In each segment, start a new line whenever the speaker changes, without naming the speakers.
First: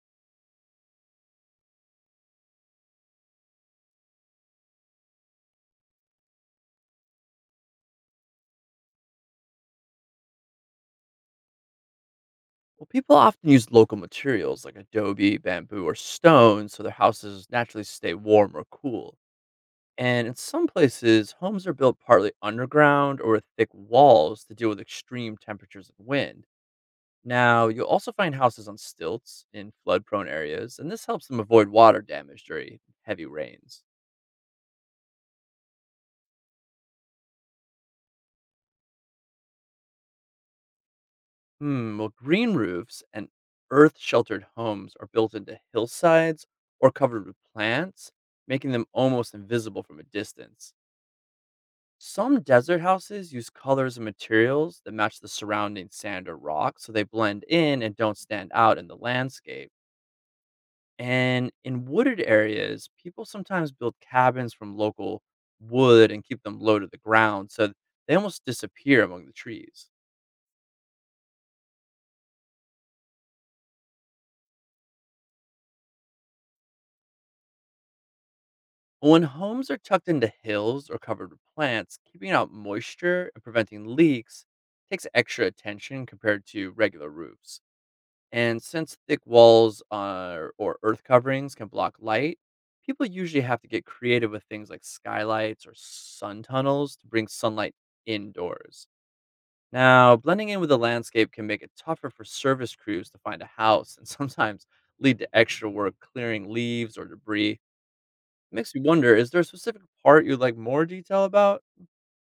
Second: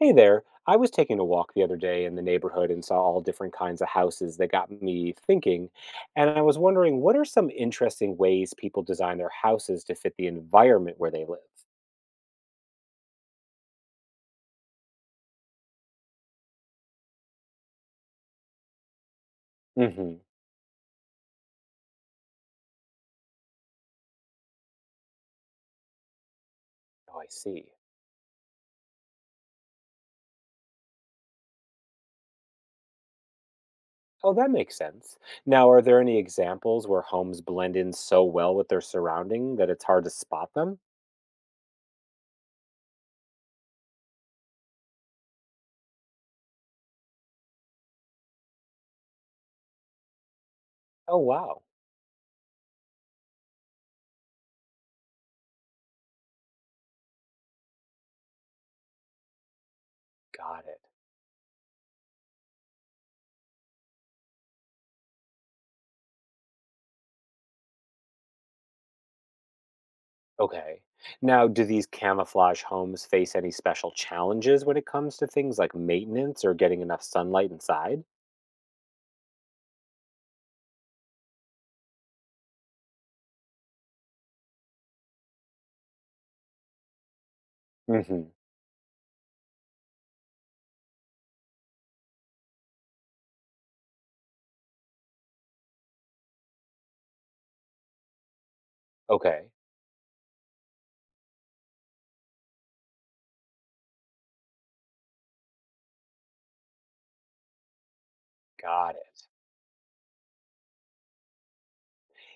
Hey there. I was taking a walk the other day in the neighborhood and saw all different kinds of houses that got me thinking. And I was wondering, what are some interesting ways people design their houses to fit the environment where they live?
Well, people often use local materials like adobe, bamboo, or stone so their houses naturally stay warm or cool.
Hmm.
And in some places, homes are built partly underground or with thick walls to deal with extreme temperatures and wind.
Oh, I see.
Now, you'll also find houses on stilts in flood prone areas, and this helps them avoid water damage during heavy rains.
Oh, that makes sense. Now, are there any examples where homes blend in so well with their surrounding that it's hard to spot them?
Hmm, well, green roofs and earth sheltered homes are built into hillsides or covered with plants, making them almost invisible from a distance.
Oh, wow.
Some desert houses use colors and materials that match the surrounding sand or rock so they blend in and don't stand out in the landscape.
Got it.
And in wooded areas, people sometimes build cabins from local wood and keep them low to the ground so they almost disappear among the trees.
Okay. Now, do these camouflage homes face any special challenges when it comes to things like maintenance or getting enough sunlight inside?
When homes are tucked into hills or covered with plants, keeping out moisture and preventing leaks takes extra attention compared to regular roofs.
Hmm.
And since thick walls are, or earth coverings can block light, people usually have to get creative with things like skylights or sun tunnels to bring sunlight indoors.
Okay,
Now, blending in with the landscape can make it tougher for service crews to find a house and sometimes lead to extra work clearing leaves or debris. Makes me
got
wonder,
it.
is there a specific part you'd like more detail about?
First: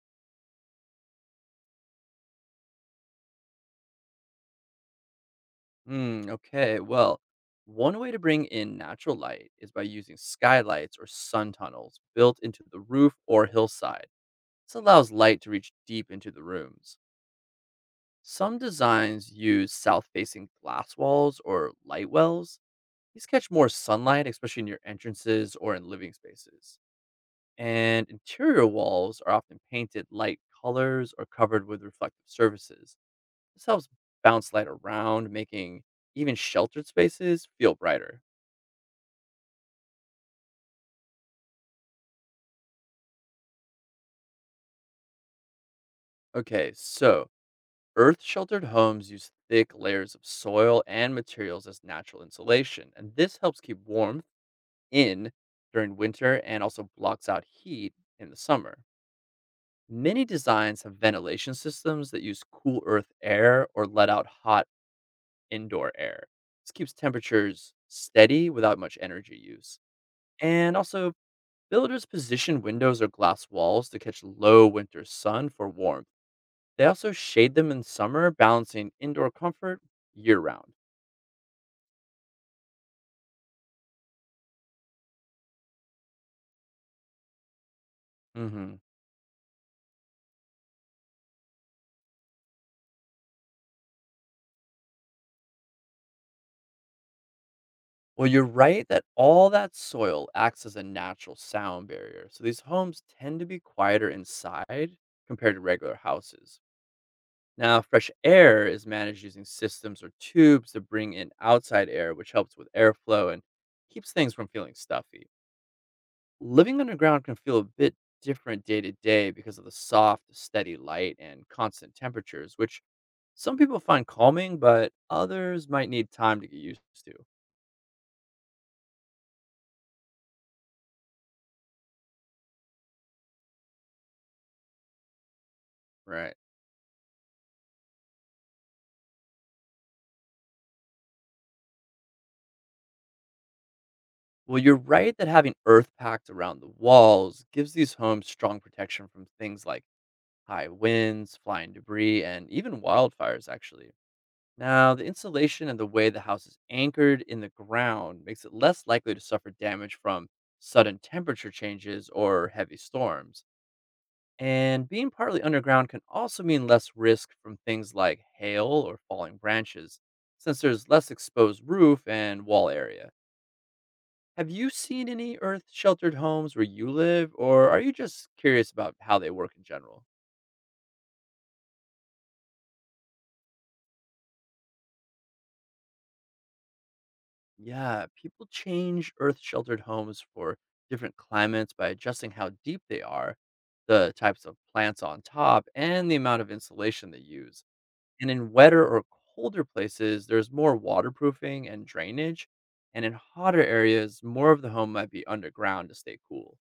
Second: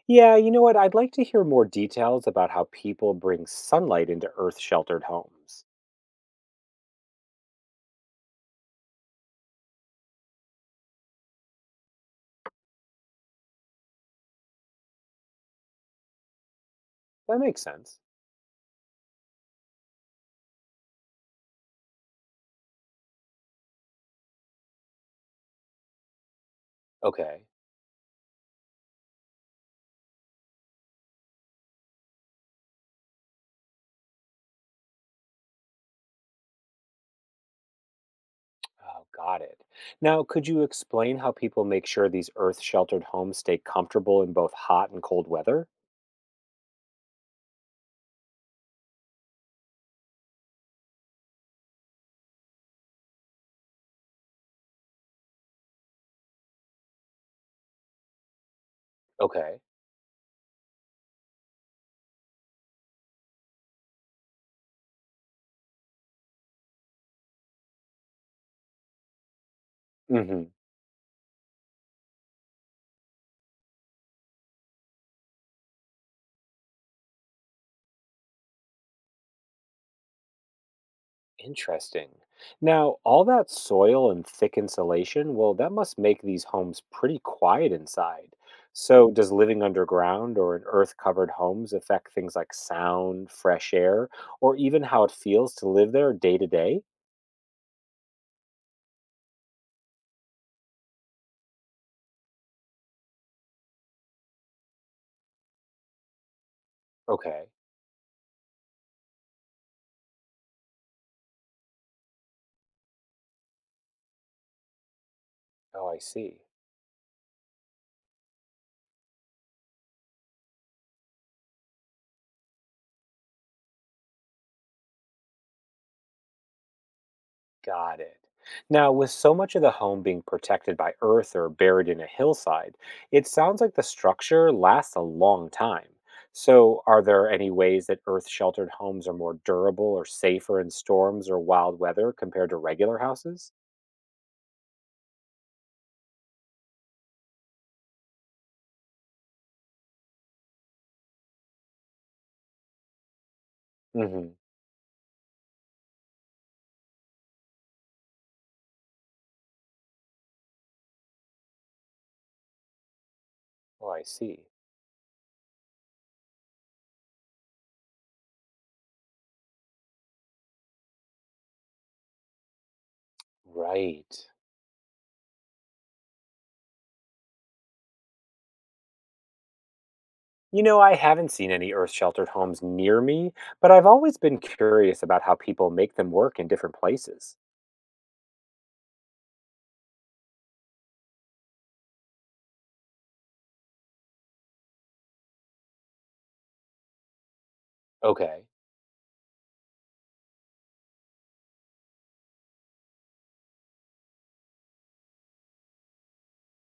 Yeah, you know what? I'd like to hear more details about how people bring sunlight into Earth sheltered homes.
Mm, okay. Well, one way to bring in natural light is by using skylights or sun tunnels built into the roof or hillside. This allows light to reach deep into the rooms.
That makes sense.
Some designs use south facing glass walls or light wells. These catch more sunlight, especially near entrances or in living spaces.
Okay,
And interior walls are often painted light colors or covered with reflective surfaces. This helps bounce light around, making even sheltered spaces feel brighter.
oh, got it. Now, could you explain how people make sure these Earth sheltered homes stay comfortable in both hot and cold weather?
Okay, so earth sheltered homes use thick layers of soil and materials as natural insulation, and this helps keep warmth in during winter and also blocks out heat in the summer.
Okay.
Many designs have ventilation systems that use cool earth air or let out hot indoor air. This keeps temperatures steady without much energy use.
Hmm.
And also, builders position windows or glass walls to catch low winter sun for warmth. They also shade them in summer, balancing indoor comfort year round.
Interesting. Now, all that soil and thick insulation, well, that must make these homes pretty quiet inside.
Hmm.
So, does living underground or in earth covered homes affect things like sound, fresh air, or even how it feels to live there day to day?
Well, you're right that all that soil acts as a natural sound barrier. So these homes tend to be quieter inside compared to regular houses.
Okay.
Now, fresh air is managed using systems or tubes to bring in outside air, which helps with airflow and keeps things from feeling stuffy.
Oh, I see.
Living underground can feel a bit different day to day because of the soft, steady light and constant temperatures, which some people find calming, but others might need time to get used to.
Got it. Now, with so much of the home being protected by earth or buried in a hillside, it sounds like the structure lasts a long time.
Right.
So, are there any ways that earth sheltered homes are more durable or safer in storms or wild weather compared to regular houses?
Well, you're right that having earth packed around the walls gives these homes strong protection from things like high winds, flying debris, and even wildfires, actually.
Hmm.
Now, the insulation and the way the house is anchored in the ground makes it less likely to suffer damage from sudden temperature changes or heavy storms.
Oh, I see.
And being partly underground can also mean less risk from things like hail or falling branches, since there's less exposed roof and wall area.
Right.
Have you seen any earth sheltered homes where you live, or are you just curious about how they work in general?
You know, I haven't seen any earth sheltered homes near me, but I've always been curious about how people make them work in different places.
Yeah, people change earth sheltered homes for different climates by adjusting how deep they are, the types of plants on top, and the amount of insulation they use. And
Okay.
in wetter or colder places, there's more waterproofing and drainage. And in hotter areas, more of the home might be underground to stay cool.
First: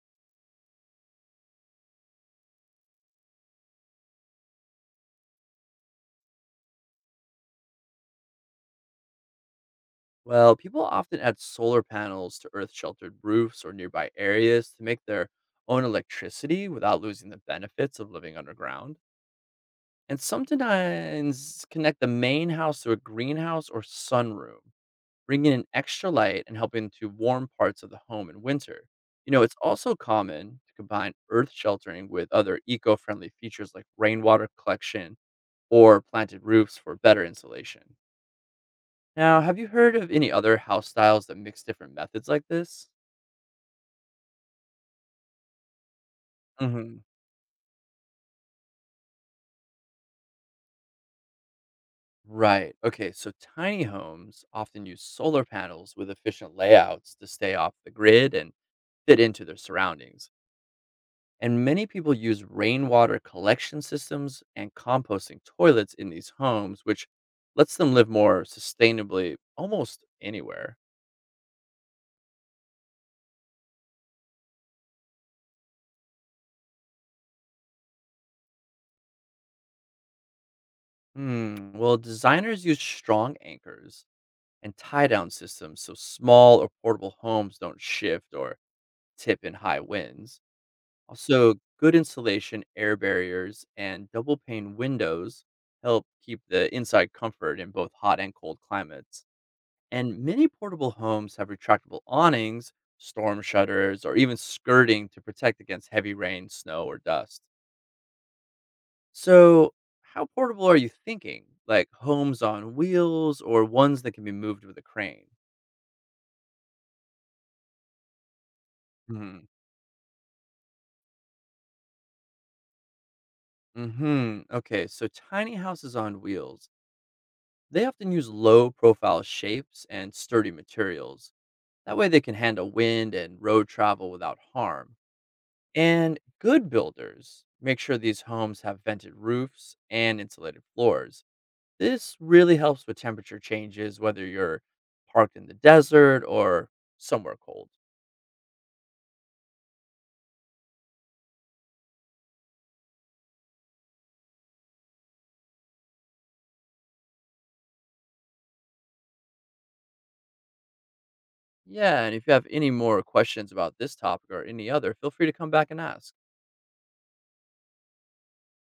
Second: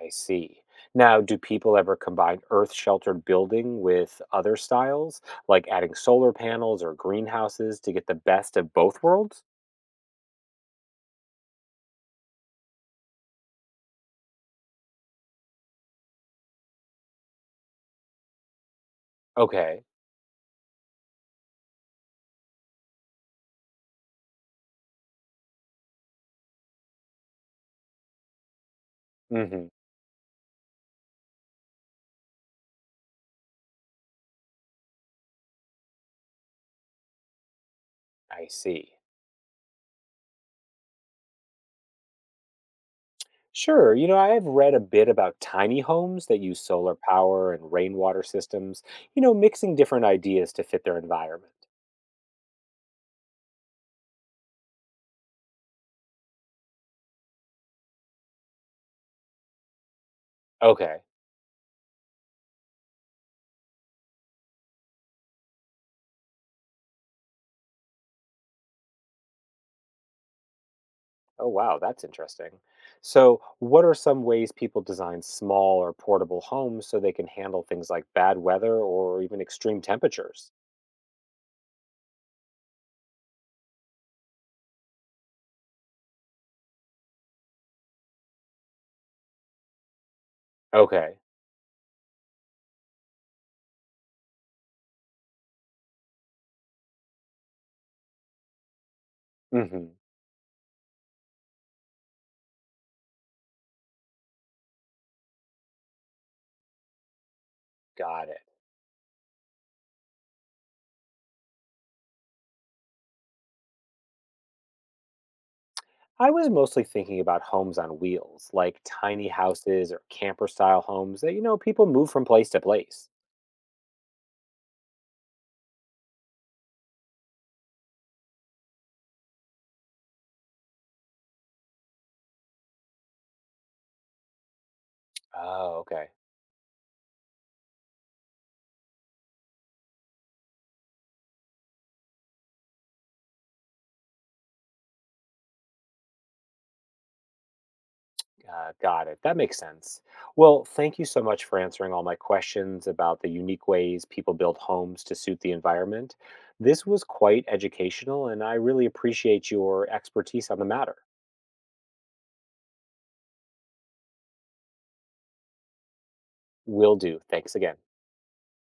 I see. Now, do people ever combine earth sheltered building with other styles, like adding solar panels or greenhouses to get the best of both worlds?
Well, people often add solar panels to earth sheltered roofs or nearby areas to make their own electricity without losing the benefits of living underground.
Okay.
And sometimes connect the main house to a greenhouse or sunroom, bringing in extra light and helping to warm parts of the home in winter. You know, it's
Hmm.
also common to combine earth sheltering with other eco friendly features like rainwater collection or planted roofs for better insulation.
I see.
Now, have you heard of any other house styles that mix different methods like this?
Sure. You know, I have read a bit about tiny homes that use solar
Hmm.
power and rainwater systems, mixing different ideas to fit their environment.
Right. Okay. So tiny homes often use solar panels with efficient layouts to stay off the grid and fit into their surroundings.
Okay.
And many people use rainwater collection systems and composting toilets in these homes, which lets them live more sustainably almost anywhere.
Oh, wow, that's interesting. So, what are some ways people design small or portable homes so they can handle things like bad weather or even extreme temperatures?
Hmm. Well, designers use strong anchors and tie down systems so small or portable homes don't shift or tip in high winds.
Okay.
Also, good insulation, air barriers, and double pane windows help keep the inside comfort in both hot and cold climates.
Hmm.
And many portable homes have retractable awnings, storm shutters, or even skirting to protect against heavy rain, snow, or dust.
Got it.
So, how portable are you thinking? Like homes on wheels or ones that can be moved with a crane?
I was mostly thinking about homes on wheels, like tiny
Hmm.
houses or camper style homes that people move from place to place.
Hmm. Okay. So tiny houses on wheels. They often use low-profile shapes and sturdy materials. That way, they can handle wind and road travel without harm.
Oh, okay.
And good builders make sure these homes have vented roofs and insulated floors. This really helps with temperature changes, whether you're parked in the desert or somewhere cold.
Got it. That makes sense. Well, thank you so much for answering all my questions about the unique ways people build homes to suit the environment. This was quite educational, and I really appreciate your expertise on the matter.
Yeah, and if you have any more questions about this topic or any other, feel free to come back and ask.
Will do. Thanks again.